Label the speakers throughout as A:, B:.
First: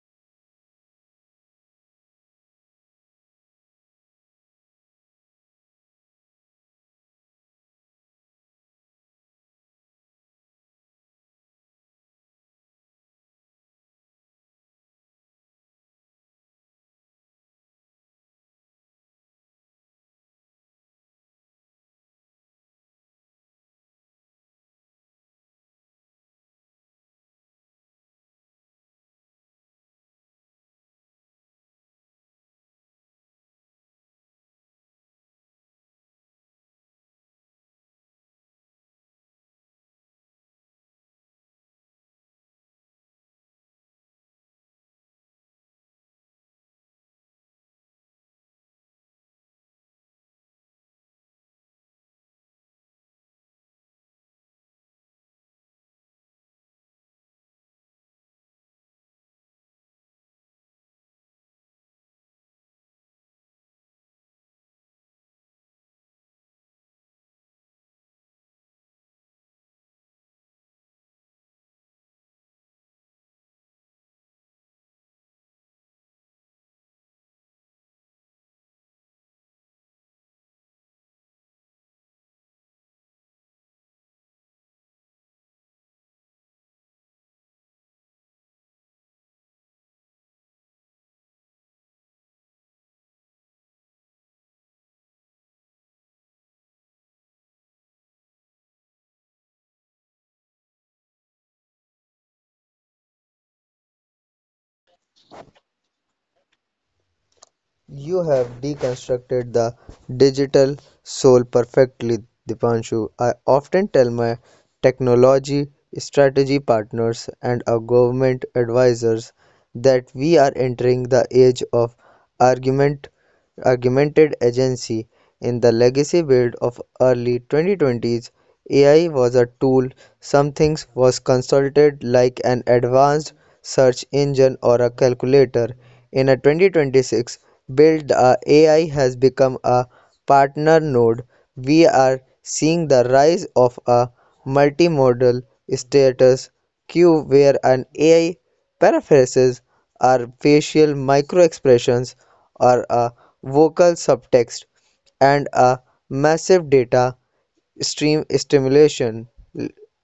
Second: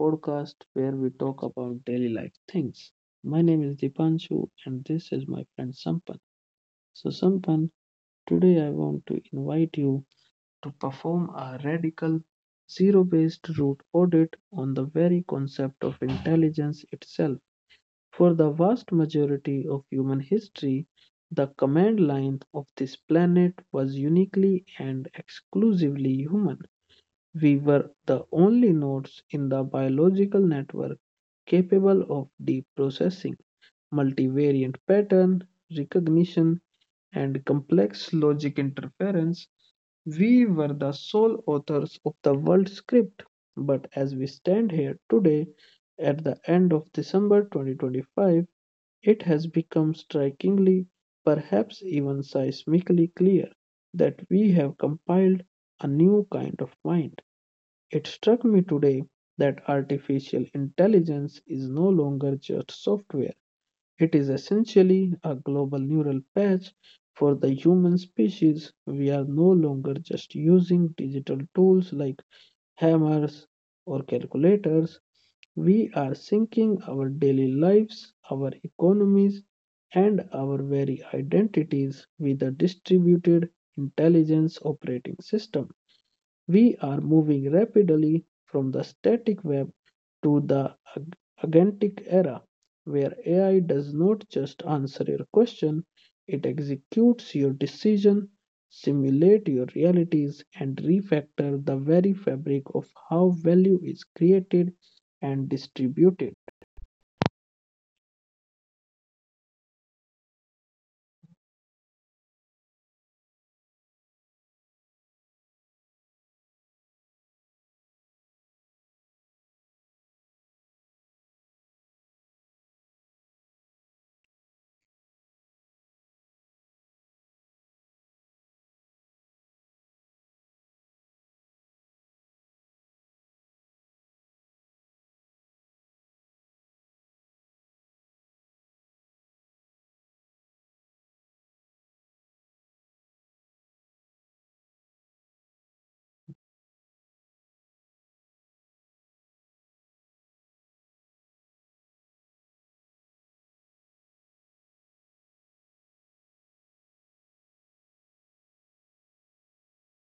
A: podcast where we talk about daily life things. My name is Dipanshu, and this is my friend Sampan. So, Sampan, today I want to invite you to perform a radical zero based root audit on the very concept of intelligence itself. For the vast majority of human history, the command line of this planet was uniquely and exclusively human. We were the only nodes in the biological network capable of deep processing, multivariant pattern recognition, and complex logic interference. We were the sole authors of the world script. But as we stand here today, at the end of December 2025, it has become strikingly, perhaps even seismically clear that we have compiled a new kind of mind. It struck me today that artificial intelligence is no longer just software. It is essentially a global neural patch for the human species. We are no longer just using digital tools like hammers or calculators. We are syncing our daily lives, our economies, and our very identities with a distributed intelligence operating system. We are moving rapidly from the static web to the agentic era, where AI does not just answer your question, it executes your decision, simulate your realities, and refactor the very fabric of how value is created and distributed.
B: You have deconstructed the digital soul perfectly, Dipanshu. I often tell my technology strategy partners and our government advisors that we are entering the age of argument augmented agency. In the legacy build of early 2020s, AI was a tool. Something was consulted like an advanced search engine or a calculator. In a 2026 build, AI has become a partner node. We are seeing the rise of a multimodal status queue where an AI paraphrases are facial microexpressions or a vocal subtext and a massive data stream stimulation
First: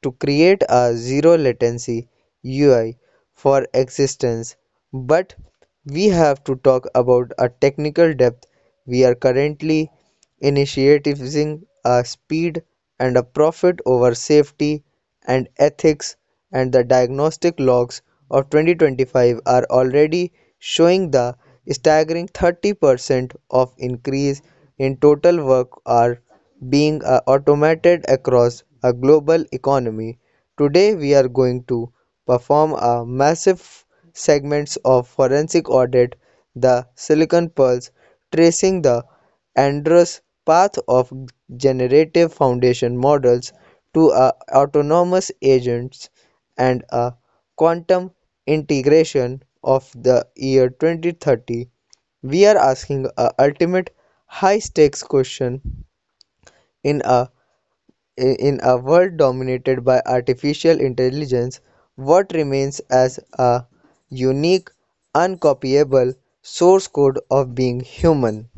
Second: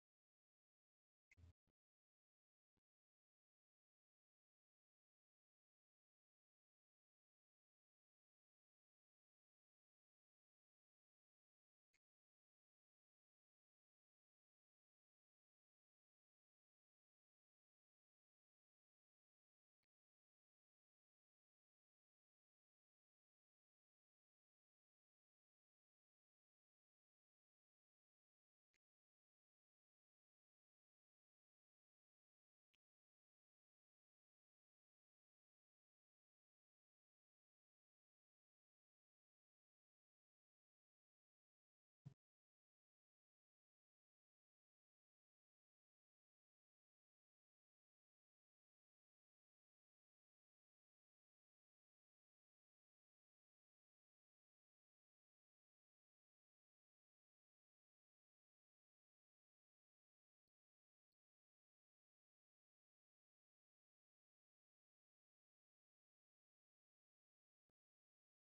B: to create a zero latency UI for existence. But we have to talk about a technical depth. We are currently initiating a speed and a profit over safety and ethics, and the diagnostic logs of 2025 are already showing the staggering 30% of increase in total work are being automated across a global economy. Today we are going to perform a massive segments of forensic audit the Silicon Pulse tracing the Andrus' path of generative foundation models to a autonomous agents and a quantum integration of the year 2030. We are asking a ultimate high-stakes question in a in a world dominated by artificial intelligence: what remains as a unique uncopyable source code of being human?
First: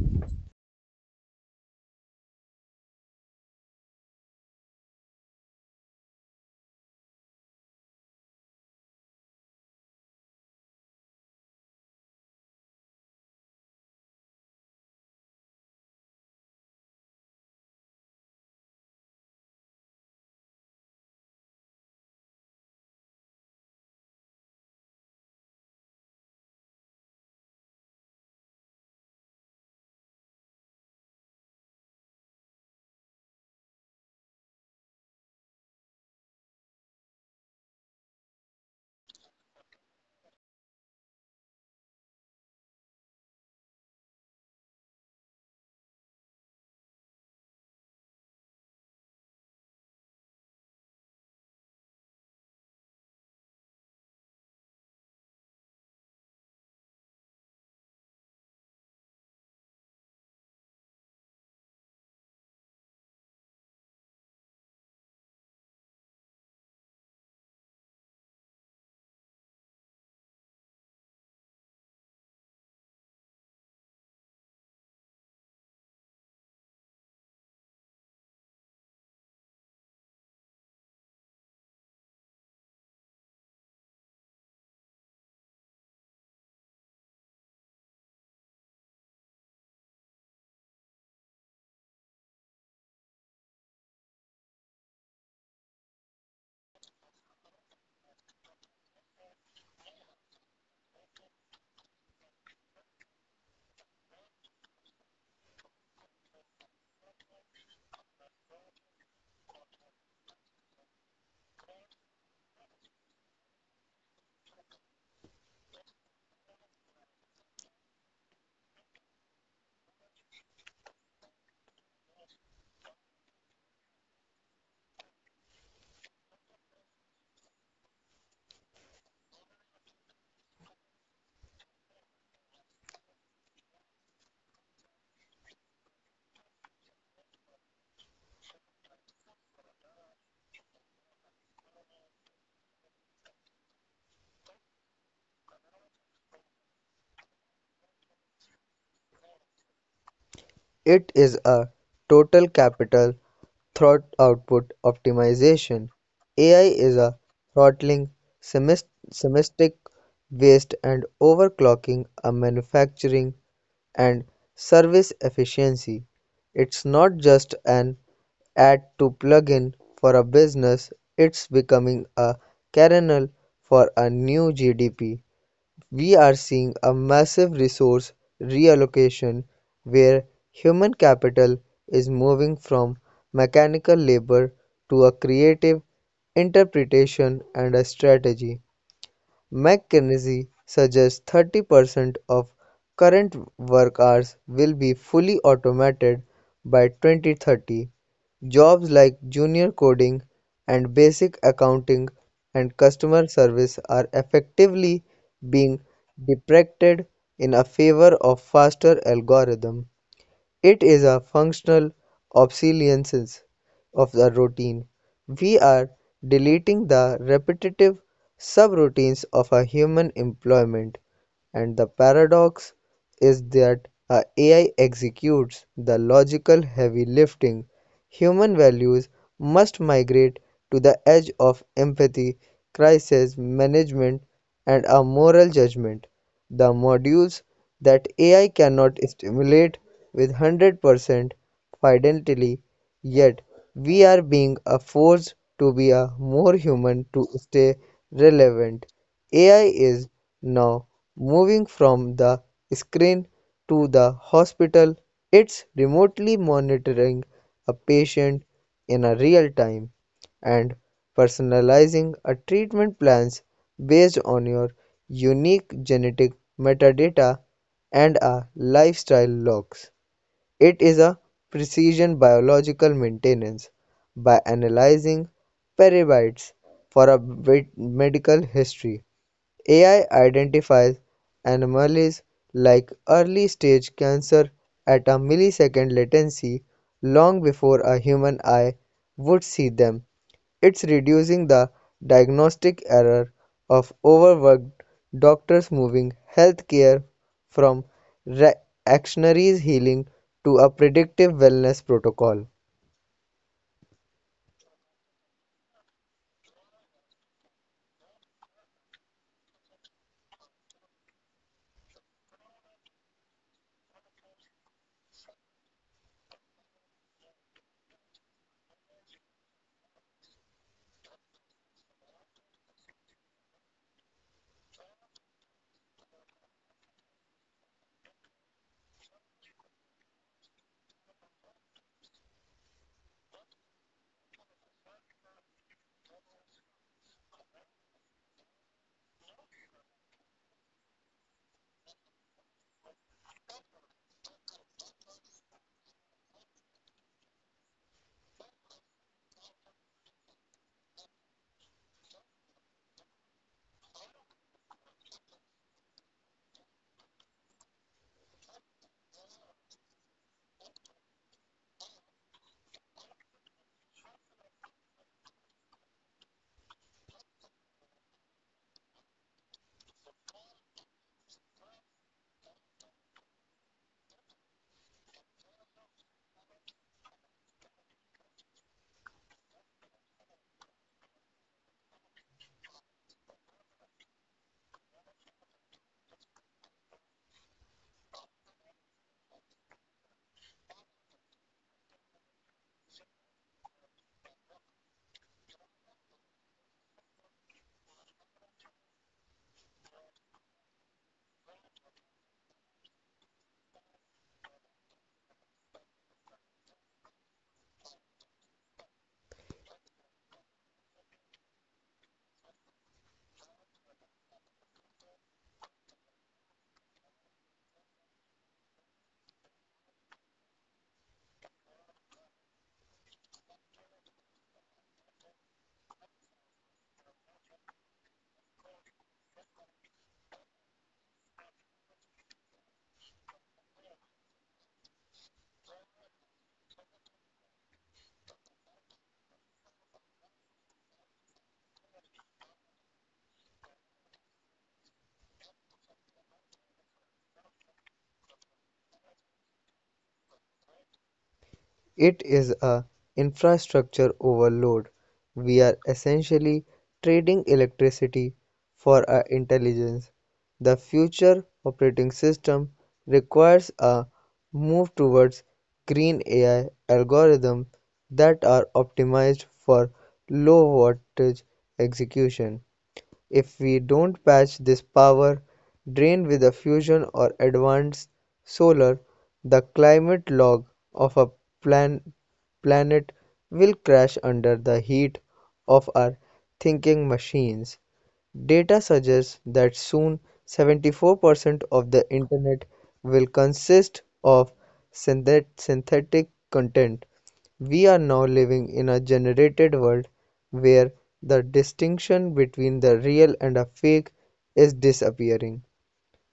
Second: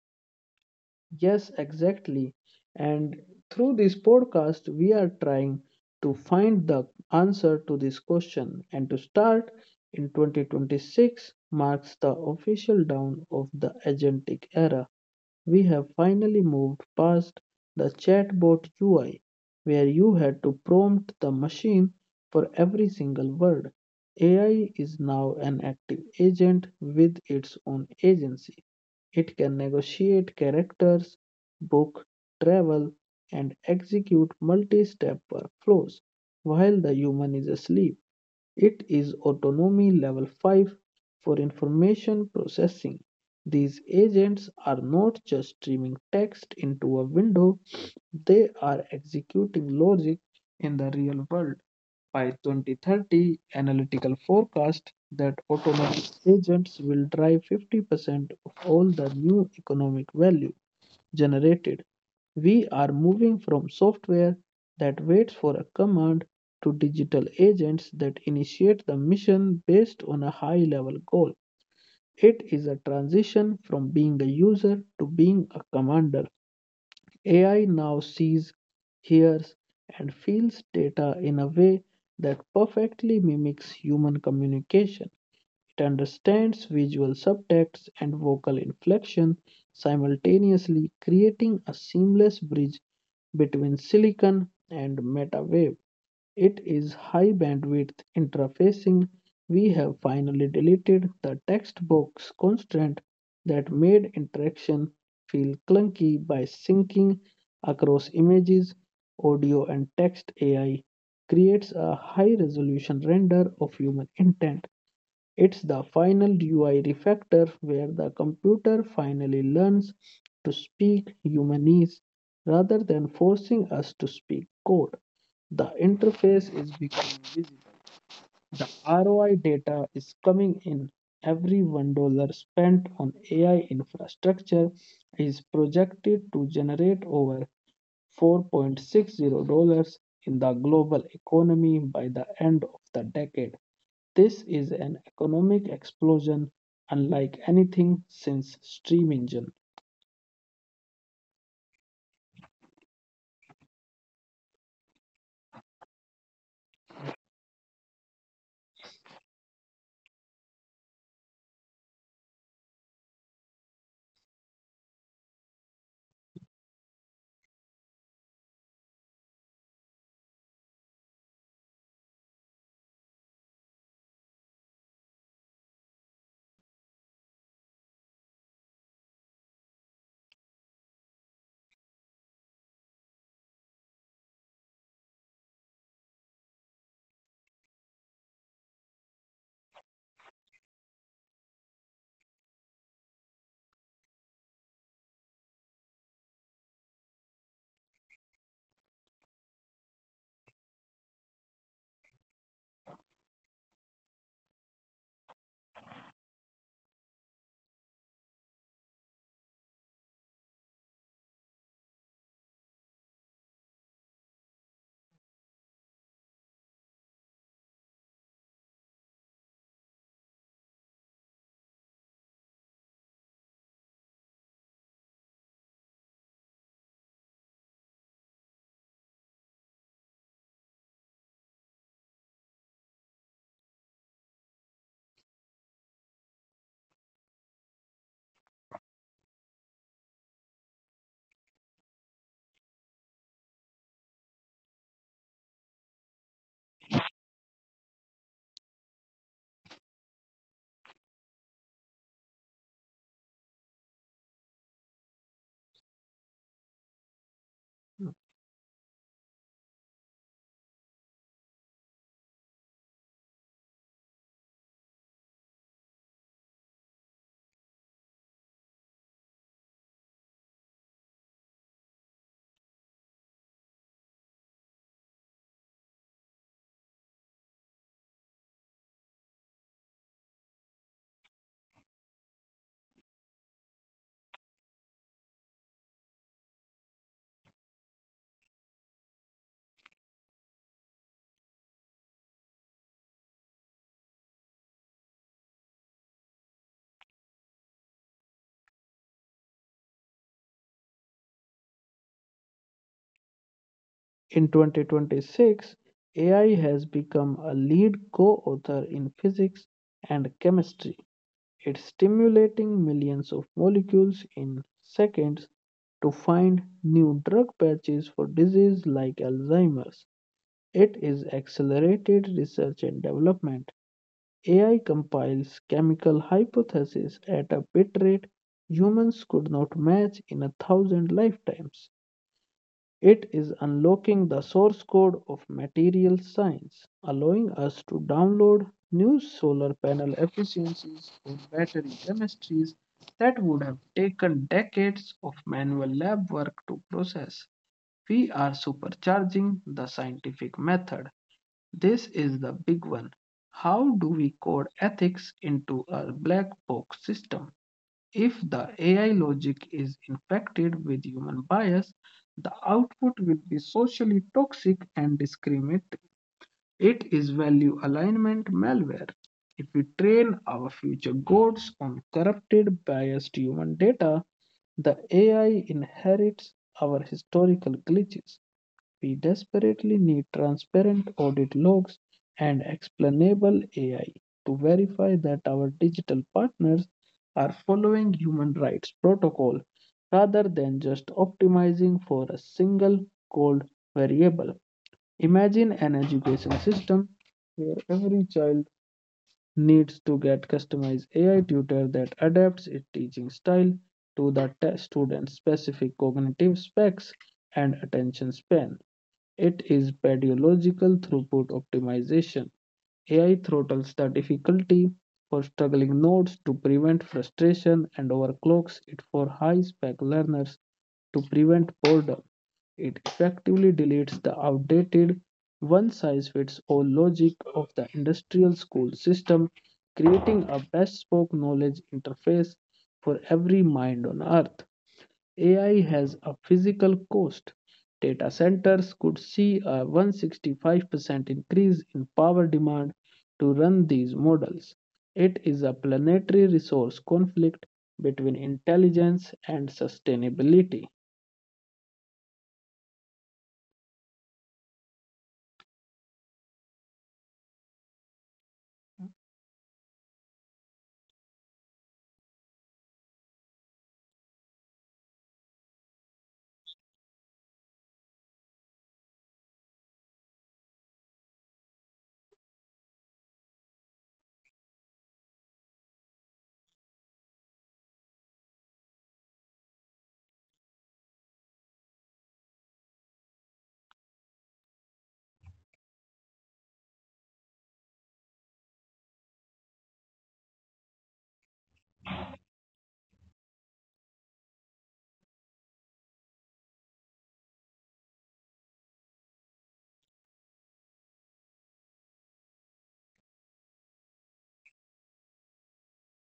A: Yes, exactly. And through this podcast, we are trying to find the answer to this question. And to start, in 2026 marks the official down of the agentic era. We have finally moved past the chatbot UI, where you had to prompt the machine for every single word. AI is now an active agent with its own agency. It can negotiate characters, book, travel, and execute multi step workflows while the human is asleep. It is Autonomy Level 5 for information processing. These agents are not just streaming text into a window, they are executing logic in the real world. By 2030, analytical forecast that automatic agents will drive 50% of all the new economic value generated. We are moving from software that waits for a command to digital agents that initiate the mission based on a high level goal. It is a transition from being a user to being a commander. AI now sees, hears, and feels data in a way that perfectly mimics human communication. It understands visual subtext and vocal inflection, simultaneously creating a seamless bridge between silicon and MetaWave. It is high bandwidth interfacing. We have finally deleted the textbox constraint that made interaction feel clunky by syncing across images, audio, and text. AI creates a high resolution render of human intent. It's the final UI refactor where the computer finally learns to speak humanese rather than forcing us to speak code. The interface is becoming visible. The ROI data is coming in. Every $1 spent on AI infrastructure is projected to generate over $4.60 in the global economy by the end of the decade. This is an economic explosion unlike anything since Steam Engine.
B: It is a total capital thought output optimization. AI is a throttling semis- semistic waste and overclocking a manufacturing and service efficiency. It's not just an add to plugin for a business, it's becoming a kernel for a new GDP. We are seeing a massive resource reallocation where human capital is moving from mechanical labor to a creative interpretation and a strategy. McKinsey suggests 30% of current work hours will be fully automated by 2030. Jobs like junior coding and basic accounting and customer service are effectively being deprecated in a favor of faster algorithm. It is a functional obsolescence of the routine. We are deleting the repetitive subroutines of a human employment, and the paradox is that a AI executes the logical heavy lifting. Human values must migrate to the edge of empathy, crisis management, and a moral judgment. The modules that AI cannot stimulate with 100% fidelity, yet we are being a force to be a more human to stay relevant. AI is now moving from the screen to the hospital. It's remotely monitoring a patient in a real time and personalizing a treatment plans based on your unique genetic metadata and a lifestyle logs. It is a precision biological maintenance by analyzing peribytes for a medical history. AI identifies anomalies like early stage cancer at a millisecond latency long before a human eye would see them. It's reducing the diagnostic error of overworked doctors, moving healthcare from reactionary healing to a predictive wellness protocol.
A: In 2026, AI has become a lead co author in physics and chemistry. It's stimulating millions of molecules in seconds to find new drug patches for diseases like Alzheimer's. It is accelerated research and development. AI compiles chemical hypotheses at a bit rate humans could not match in a thousand lifetimes. It is unlocking the source code of material science, allowing us to download new solar panel efficiencies or battery chemistries that would have taken decades of manual lab work to process. We are supercharging the scientific method. This is the big one. How do we code ethics into a black box system? If the AI logic is infected with human bias, the output will be socially toxic and discriminatory. It is value alignment malware. If we train our future gods on corrupted, biased human data, the AI inherits our historical glitches. We desperately need transparent audit logs and explainable AI to verify that our digital partners are following human rights protocol rather than just optimizing for a single cold variable. Imagine an education system where every child needs to get customized AI tutor that adapts its teaching style to the student's specific cognitive specs and attention span. It is pedagogical throughput optimization. AI throttles the difficulty for struggling nodes to prevent frustration and overclocks it for high spec learners to prevent boredom. It effectively deletes the outdated one size fits all logic of the industrial school system, creating a bespoke knowledge interface for every mind on earth. AI has a physical cost. Data centers could see a 165% increase in power demand to run these models. It is a planetary resource conflict between intelligence and sustainability.
B: It is a infrastructure overload. We are essentially trading electricity for our intelligence. The future operating system requires a move towards green AI algorithms that are optimized for low wattage execution. If we don't patch this power drain with a fusion or advanced solar, the climate log of a plan- planet will crash under the heat of our thinking machines. Data suggests that soon 74% of the Internet will consist of synthetic content. We are now living in a generated world where the distinction between the real and a fake is disappearing.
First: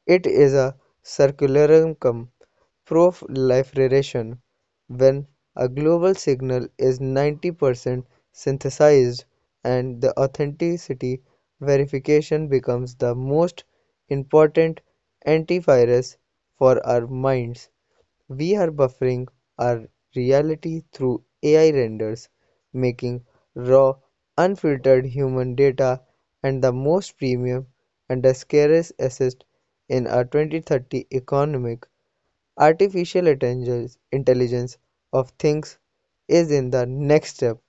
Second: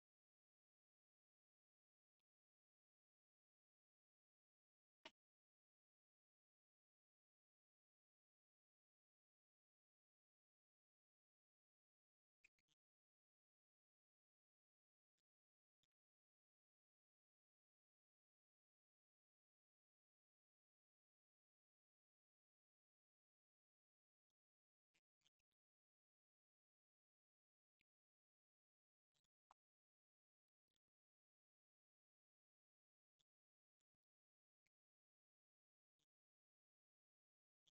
B: It is a circularencum proliferation when a global signal is 90% synthesized, and the authenticity verification becomes the most important antivirus for our minds. We are buffering our reality through AI renders, making raw, unfiltered human data and the most premium and the scarce asset in our 2030 economic artificial intelligence. Intelligence of things is in the next step.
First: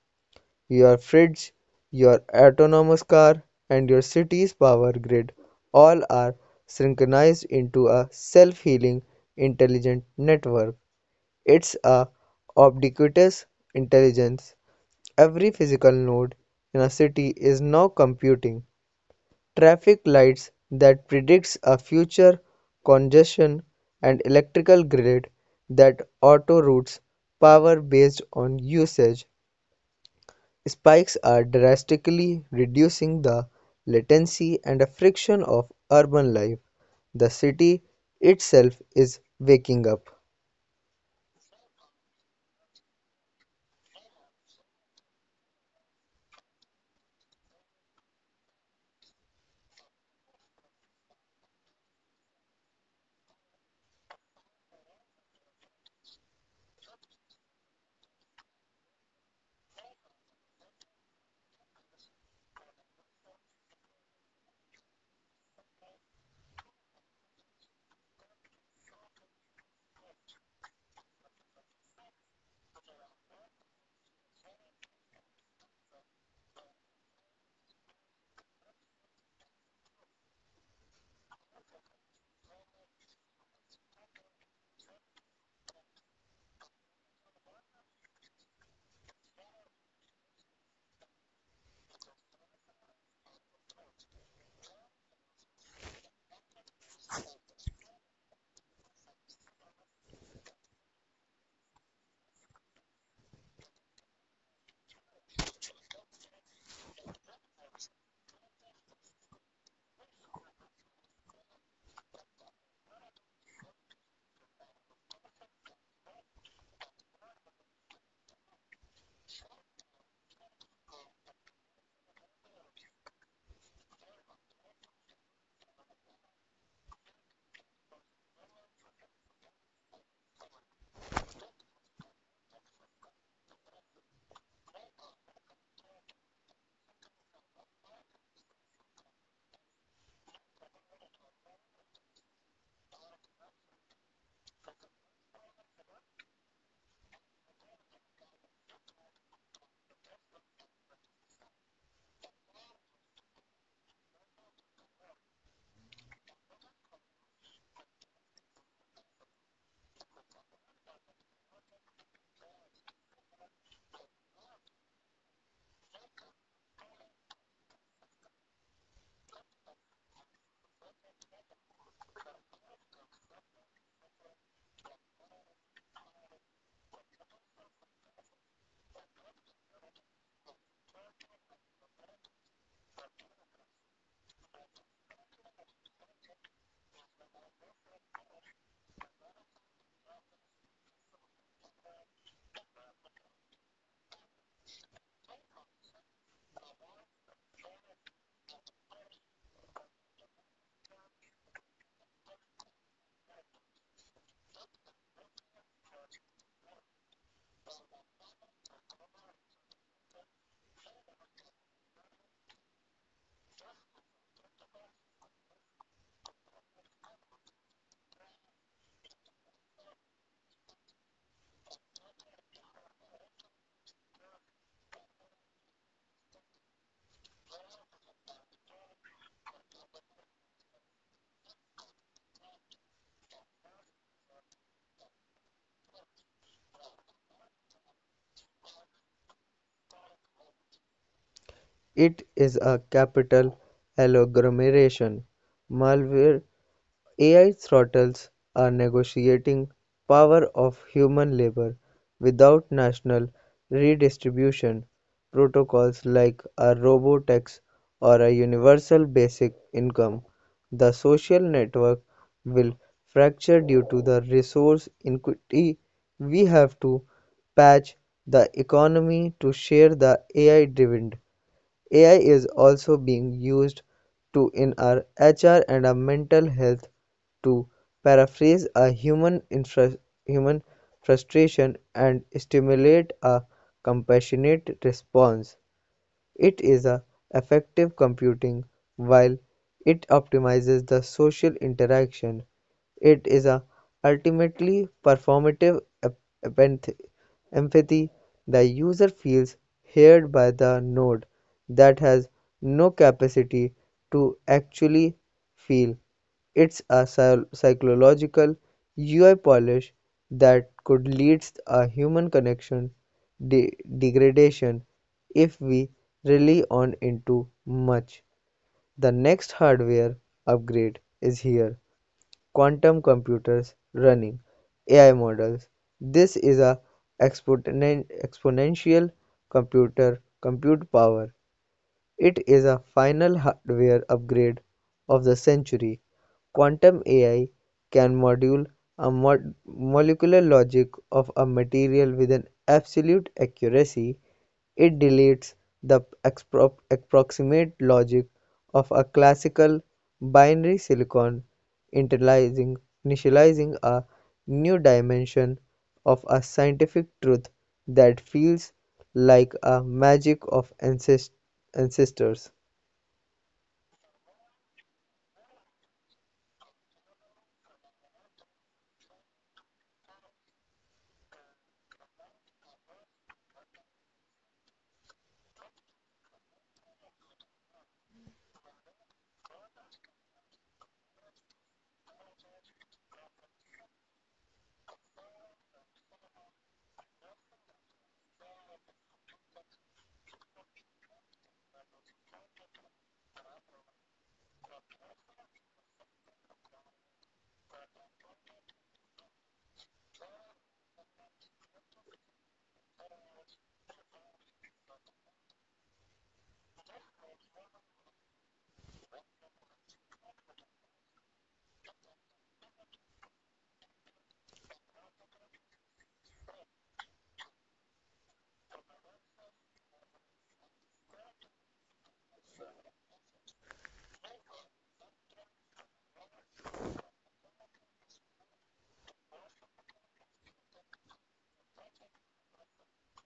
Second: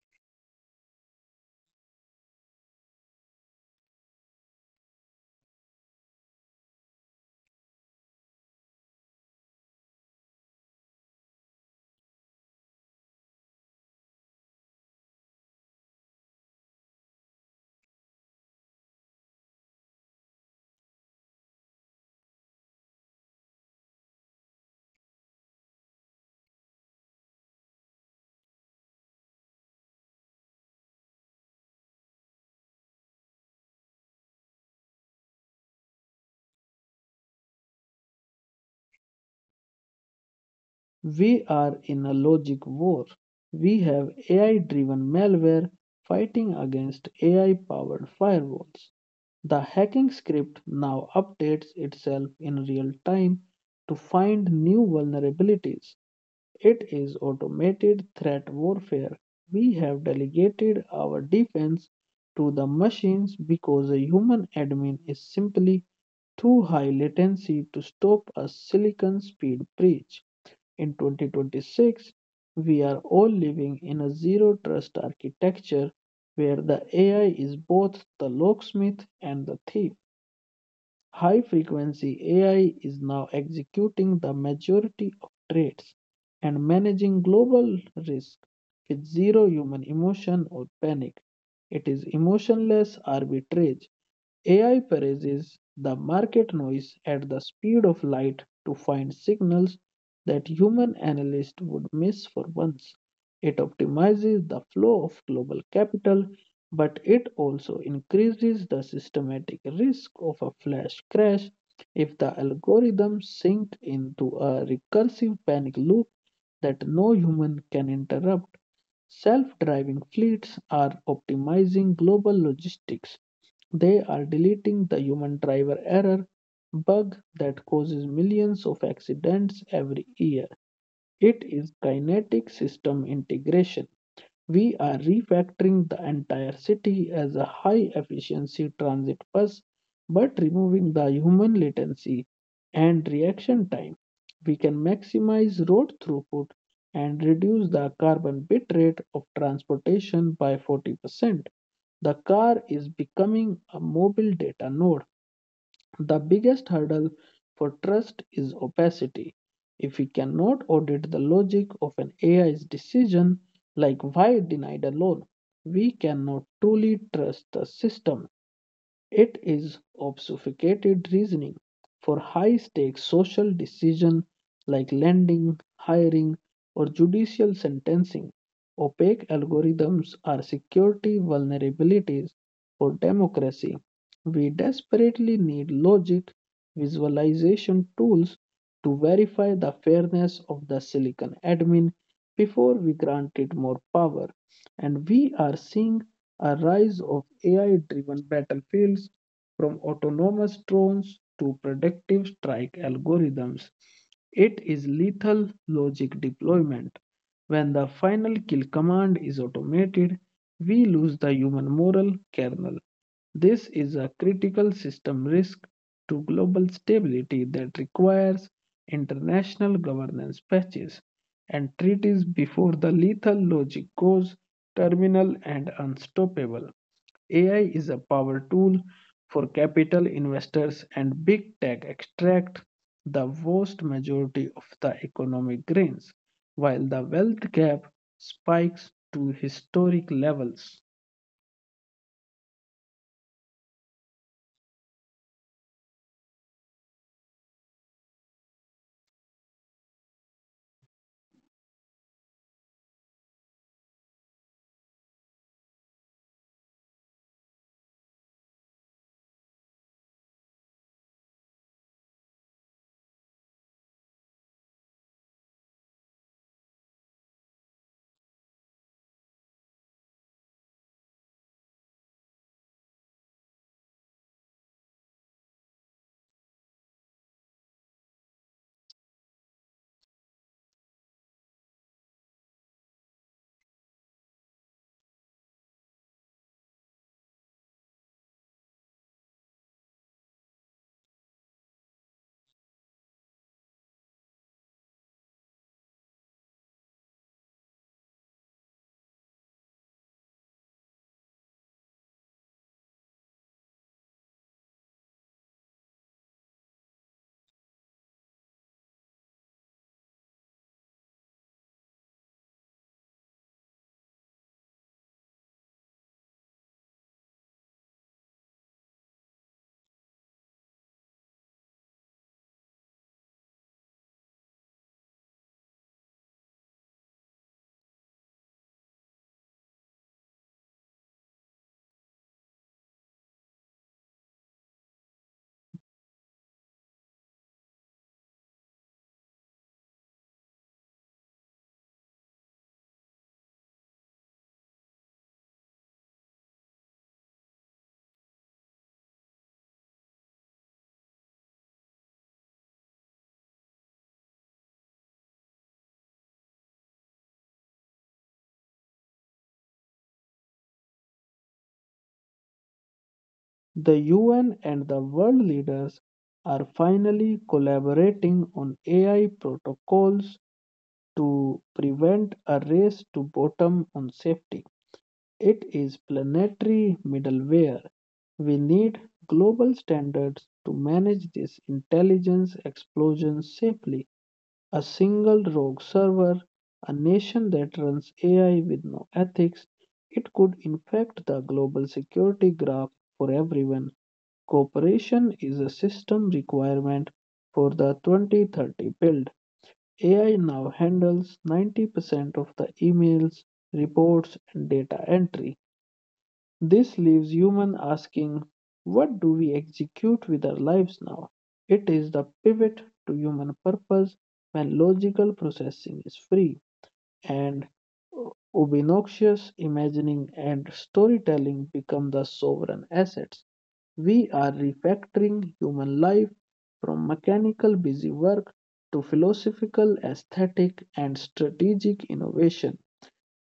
B: Your fridge, your autonomous car, and your city's power grid all are synchronized into a self healing intelligent network. It's a ubiquitous intelligence. Every physical node in a city is now computing traffic lights that predicts a future congestion and electrical grid that auto routes power based on usage. Spikes are drastically reducing the latency and friction of urban life. The city itself is waking up.
A: We are in a logic war. We have AI-driven malware fighting against AI-powered firewalls. The hacking script now updates itself in real time to find new vulnerabilities. It is automated threat warfare. We have delegated our defense to the machines because a human admin is simply too high latency to stop a silicon speed breach. In 2026, we are all living in a zero trust architecture where the AI is both the locksmith and the thief. High frequency AI is now executing the majority of trades and managing global risk with zero human emotion or panic. It is emotionless arbitrage. AI parses the market noise at the speed of light to find signals that human analysts would miss for once. It optimizes the flow of global capital, but it also increases the systematic risk of a flash crash if the algorithms sink into a recursive panic loop that no human can interrupt. Self driving fleets are optimizing global logistics. They are deleting the human driver error bug that causes millions of accidents every year. It is kinetic system integration. We are refactoring the entire city as a high efficiency transit bus, but removing the human latency and reaction time. We can maximize road throughput and reduce the carbon bit rate of transportation by 40%. The car is becoming a mobile data node. The biggest hurdle for trust is opacity. If we cannot audit the logic of an AI's decision, like why denied a loan, we cannot truly trust the system. It is obfuscated reasoning for high-stakes social decisions like lending, hiring, or judicial sentencing. Opaque algorithms are security vulnerabilities for democracy. We desperately need logic visualization tools to verify the fairness of the Silicon admin before we grant it more power. And we are seeing a rise of AI-driven battlefields, from autonomous drones to predictive strike algorithms. It is lethal logic deployment. When the final kill command is automated, we lose the human moral kernel. This is a critical system risk to global stability that requires international governance patches and treaties before the lethal logic goes terminal and unstoppable. AI is a power tool for capital investors and big tech extract the vast majority of the economic gains, while the wealth gap spikes to historic levels.
B: It is a capital agglomeration. Malware AI throttles are negotiating power of human labor without national redistribution. Protocols like a robotax or a universal basic income. The social network will fracture due to the resource inequity. We have to patch the economy to share the AI dividend. AI is also being used to in our HR and our mental health to paraphrase a human frustration and stimulate a compassionate response. It is a effective computing while it optimizes the social interaction. It is a ultimately performative empathy. The user feels heard by the node that has no capacity to actually feel. It's a psychological UI polish that could lead a human connection degradation if we rely on into much. The next hardware upgrade is here. Quantum computers running AI models. This is a exponential computer compute power. It is a final hardware upgrade of the century. Quantum AI can model a molecular logic of a material with an absolute accuracy. It deletes the approximate logic of a classical binary silicon, initializing initializing a new dimension of a scientific truth that feels like a magic of ancestors.
A: The UN and the world leaders are finally collaborating on AI protocols to prevent a race to bottom on safety. It is planetary middleware. We need global standards to manage this intelligence explosion safely. A single rogue server, a nation that runs AI with no ethics, it could infect the global security graph for everyone. Cooperation is a system requirement for the 2030 build. AI now handles 90% of the emails, reports, and data entry. This leaves human asking, what do we execute with our lives now? It is the pivot to human purpose when logical processing is free and obnoxious imagining and storytelling become the sovereign assets. We are refactoring human life from mechanical busy work to philosophical, aesthetic, and strategic innovation.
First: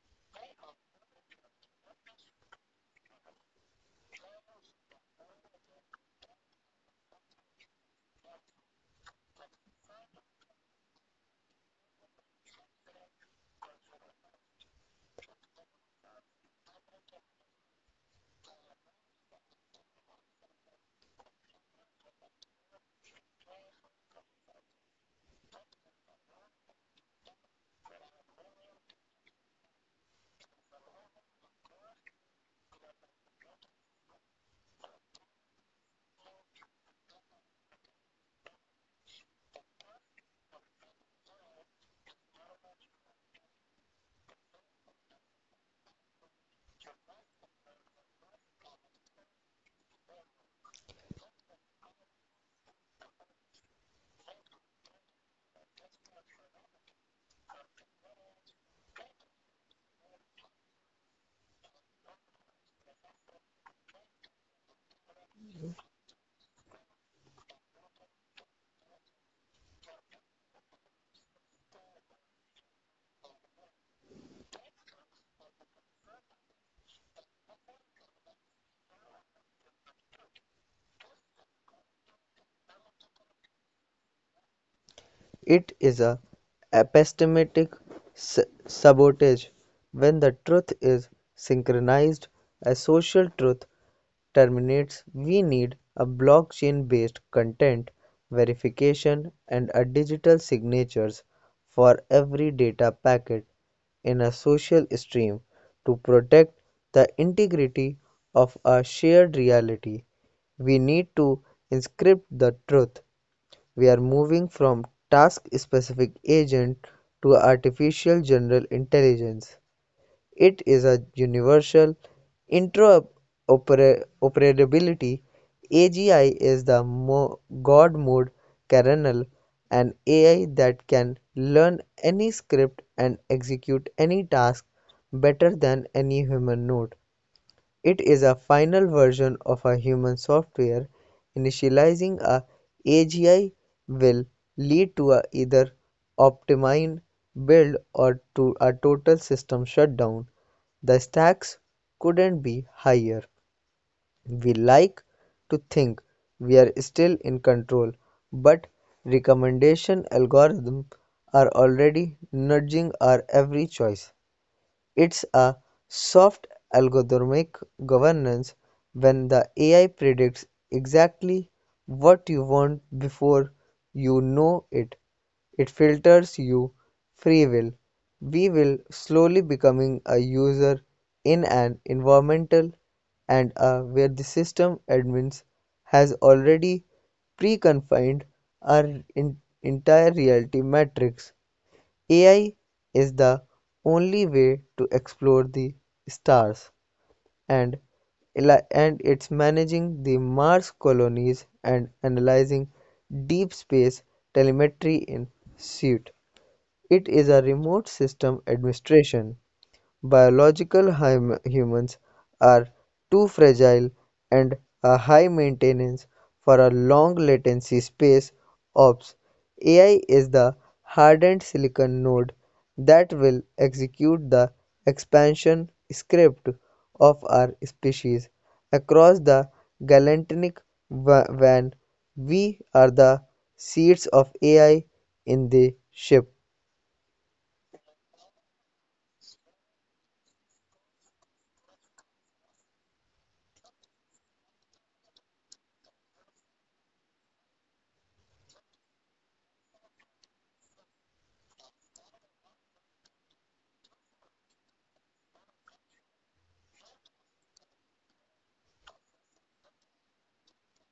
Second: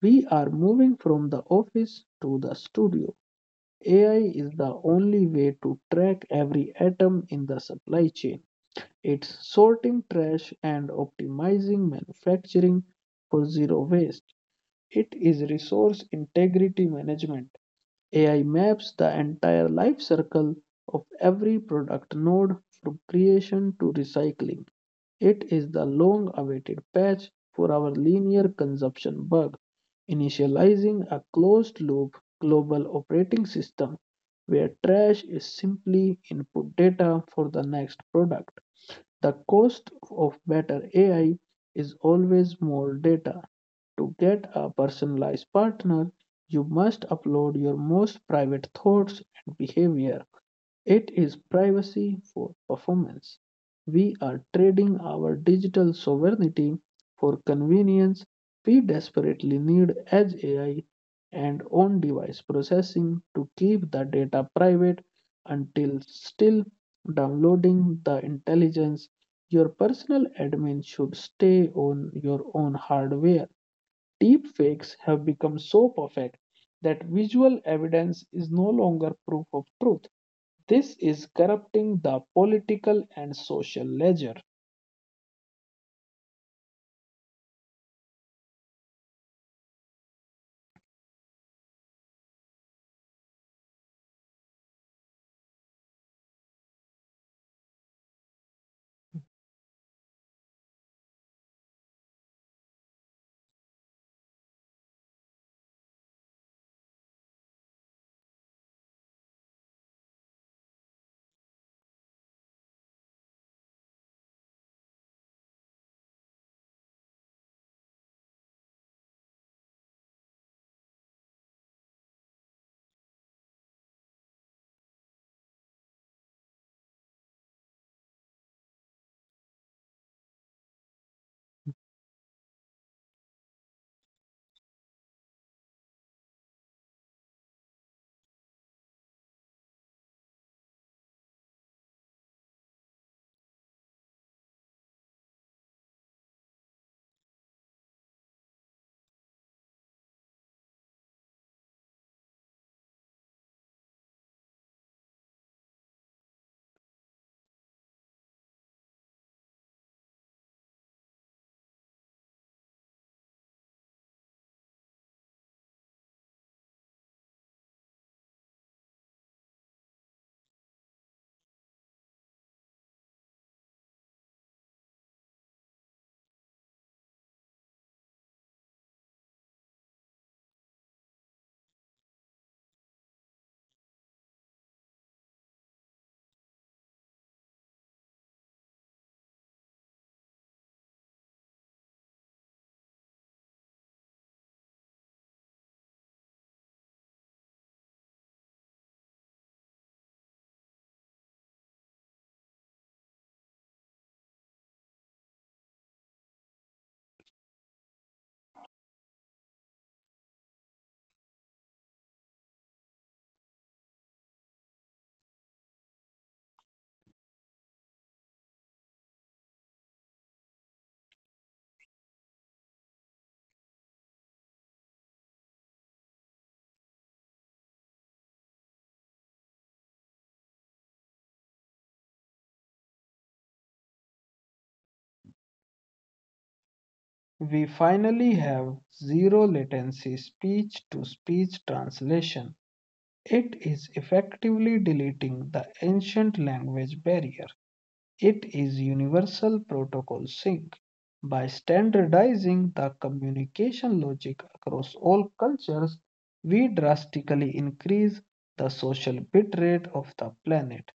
A: We are moving from the office to the studio. AI is the only way to track every atom in the supply chain. It's sorting trash and optimizing manufacturing for zero waste. It is resource integrity management. AI maps the entire life cycle of every product node from creation to recycling. It is the long awaited patch for our linear consumption bug, initializing a closed loop global operating system where trash is simply input data for the next product. The cost of better AI is always more data. To get a personalized partner, you must upload your most private thoughts and behavior. It is privacy for performance. We are trading our digital sovereignty for convenience. We desperately need edge AI and on device processing to keep the data private until still downloading the intelligence. Your personal admin should stay on your own hardware. Deepfakes have become so perfect that visual evidence is no longer proof of truth. This is corrupting the political and social ledger.
B: It is a epistemic sabotage when the truth is synchronized. A social truth terminates. We need a blockchain based content verification and a digital signatures for every data packet in a social stream to protect the integrity of a shared reality. We need to inscript the truth. We are moving from task-specific agent to artificial general intelligence. It is a universal interoperability. AGI is the God mode kernel, an AI that can learn any script and execute any task better than any human node. It is a final version of a human software; initializing a AGI will lead to a either optimized build or to a total system shutdown. The stakes couldn't be higher. We like to think we are still in control, but recommendation algorithms are already nudging our every choice. It's a soft algorithmic governance when the AI predicts exactly what you want before you know it. It filters you free will. We will slowly becoming a user in an environmental and where the system admins has already pre-confined our en- entire reality matrix. AI is the only way to explore the stars and and it's managing the Mars colonies and analyzing deep space telemetry in suit. It is a remote system administration. Biological humans are too fragile and a high maintenance for a long latency space ops. AI is the hardened silicon node that will execute the expansion script of our species across the galactic van. We are the seeds of AI in the ship.
A: We finally have zero latency speech to speech translation. It is effectively deleting the ancient language barrier. It is Universal Protocol Sync. By standardizing the communication logic across all cultures, we drastically increase the social bitrate of the planet.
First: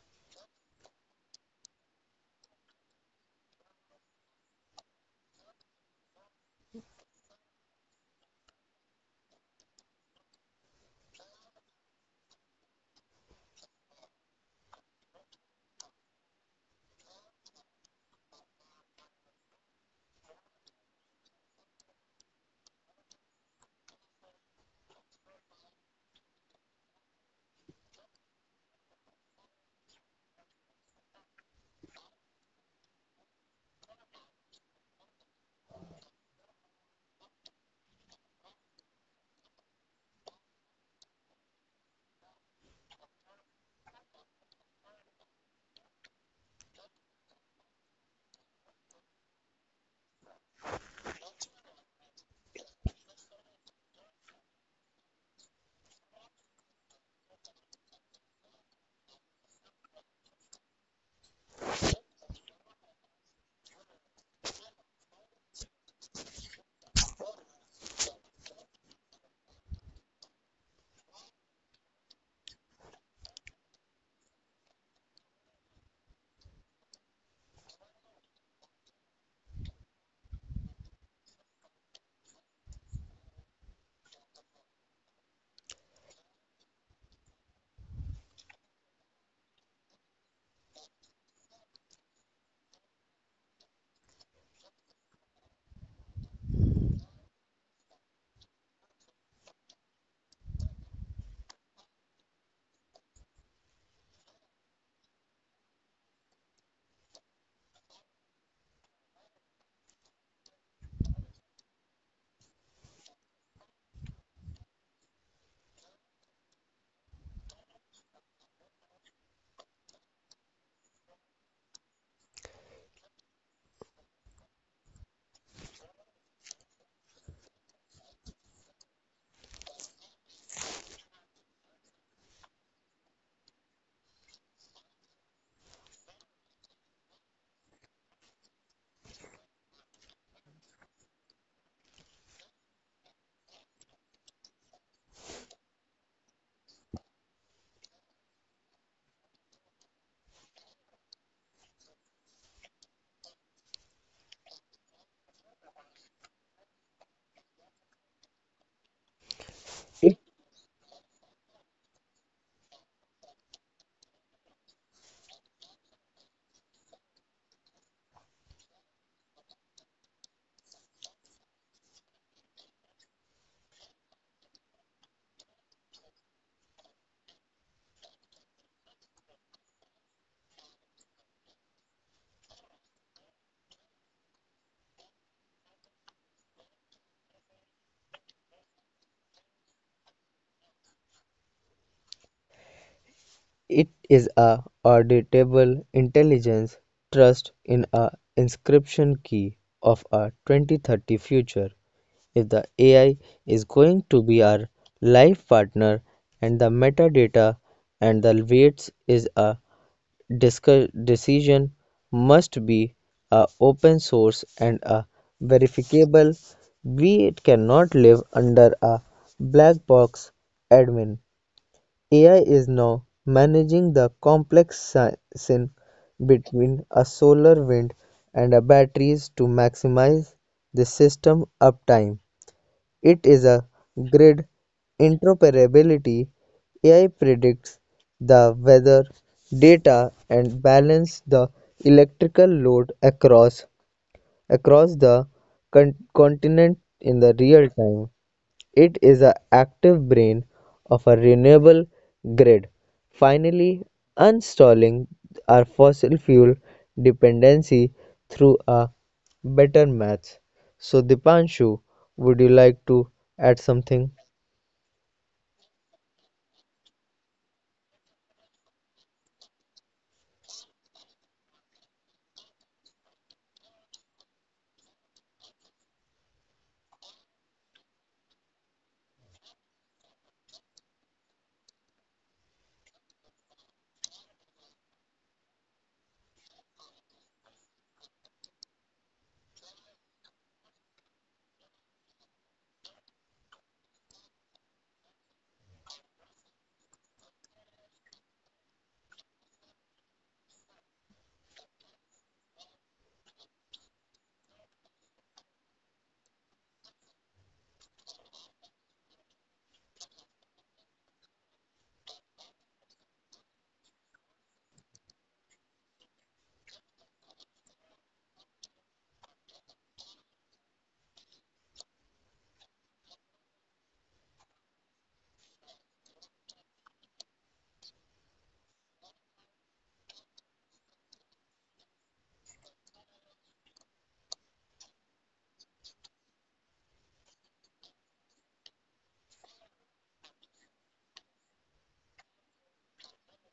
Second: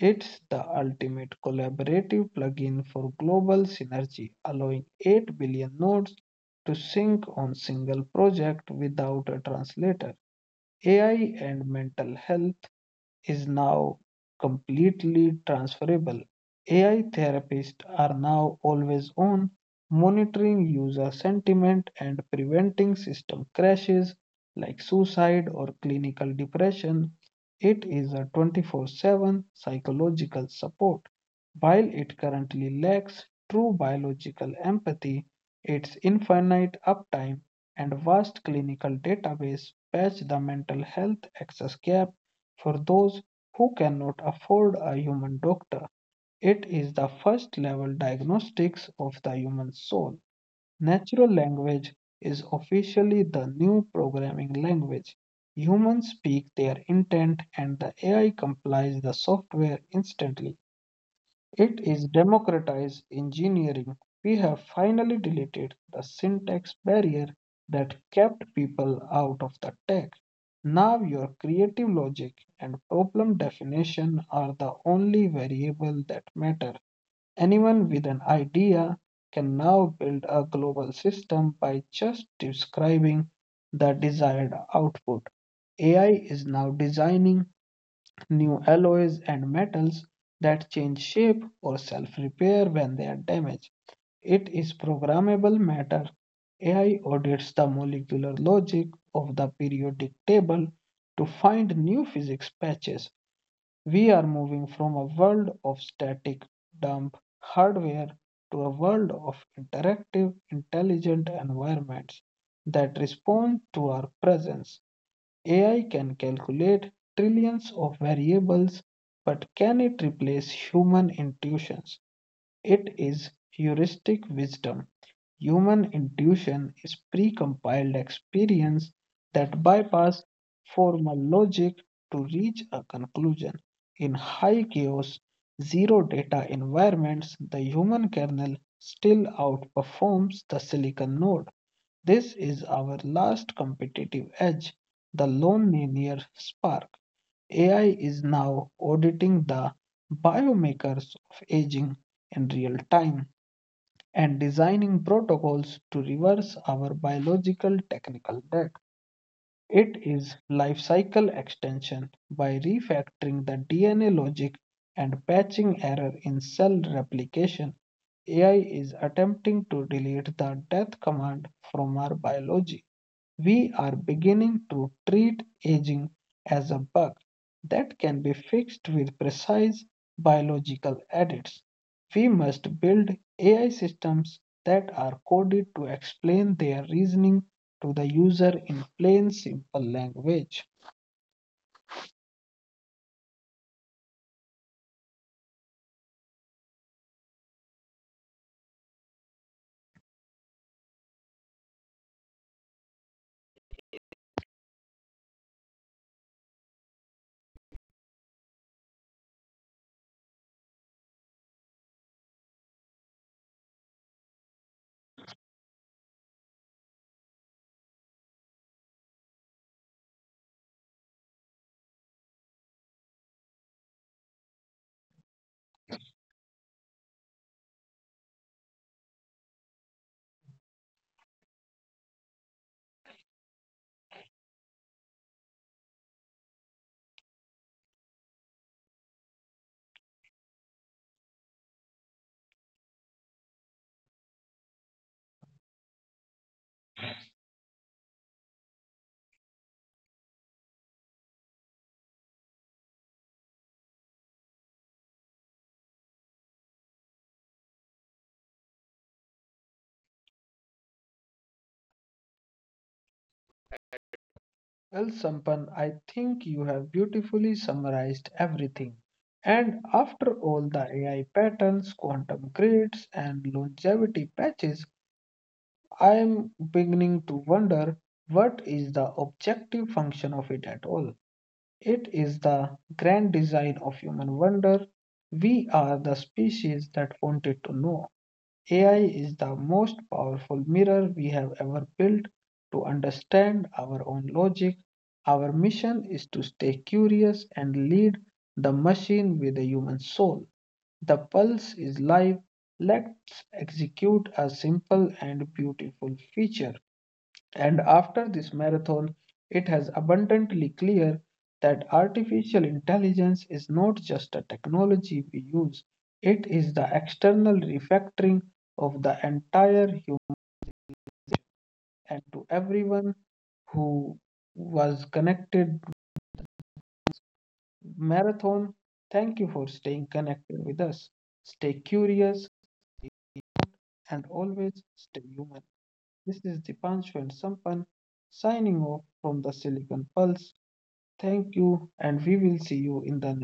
A: It's the ultimate collaborative plugin for global synergy, allowing 8 billion nodes to sync on single project without a translator. AI and mental health is now completely transferable. AI therapists are now always on, monitoring user sentiment and preventing system crashes like suicide or clinical depression. It is a 24/7 psychological support. While it currently lacks true biological empathy, its infinite uptime and vast clinical database patch the mental health access gap for those who cannot afford a human doctor. It is the first level diagnostics of the human soul. Natural language is officially the new programming language. Humans speak their intent and the AI complies the software instantly. It is democratized engineering. We have finally deleted the syntax barrier that kept people out of the tech. Now your creative logic and problem definition are the only variable that matter. Anyone with an idea can now build a global system by just describing the desired output. AI is now designing new alloys and metals that change shape or self repair when they are damaged. It is programmable matter. AI audits the molecular logic of the periodic table to find new physics patches. We are moving from a world of static, dumb hardware to a world of interactive, intelligent environments that respond to our presence. AI can calculate trillions of variables, but can it replace human intuitions? It is heuristic wisdom. Human intuition is precompiled experience that bypass formal logic to reach a conclusion. In high chaos, zero data environments, the human kernel still outperforms the silicon node. This is our last competitive edge, the lone linear spark. AI is now auditing the biomarkers of aging in real time and designing protocols to reverse our biological technical debt. It is life cycle extension by refactoring the DNA logic and patching error in cell replication. AI is attempting to delete the death command from our biology. We are beginning to treat aging as a bug that can be fixed with precise biological edits. We must build AI systems that are coded to explain their reasoning to the user in plain, simple language.
B: It is a auditable intelligence trust in a inscription key of a 2030 future. If the AI is going to be our life partner and the metadata and the weights is a decision, must be a open source and a verifiable. We cannot live under a black box admin. AI is now managing the complex sin between a solar wind and a batteries to maximize the system uptime. It is a grid interoperability. AI predicts the weather data and balance the electrical load across the continent in the real time. It is the active brain of a renewable grid, finally uninstalling our fossil fuel dependency through a better match. So, Dipanshu, would you like to add something?
A: Well, Sampan, I think you have beautifully summarized everything. And after all the AI patterns, quantum grids, and longevity patches, I am beginning to wonder what is the objective function of it at all. It is the grand design of human wonder. We are the species that wanted to know. AI is the most powerful mirror we have ever built to understand our own logic. Our mission is to stay curious and lead the machine with a human soul. The pulse is live. Let's execute a simple and beautiful feature. And after this marathon, it has abundantly clear that artificial intelligence is not just a technology we use, it is the external refactoring of the entire human and to everyone who was connected marathon. Thank you for staying connected with us. Stay curious and always stay human. This is Dipanshu and Sampan signing off from the Silicon Pulse. Thank you, and we will see you in the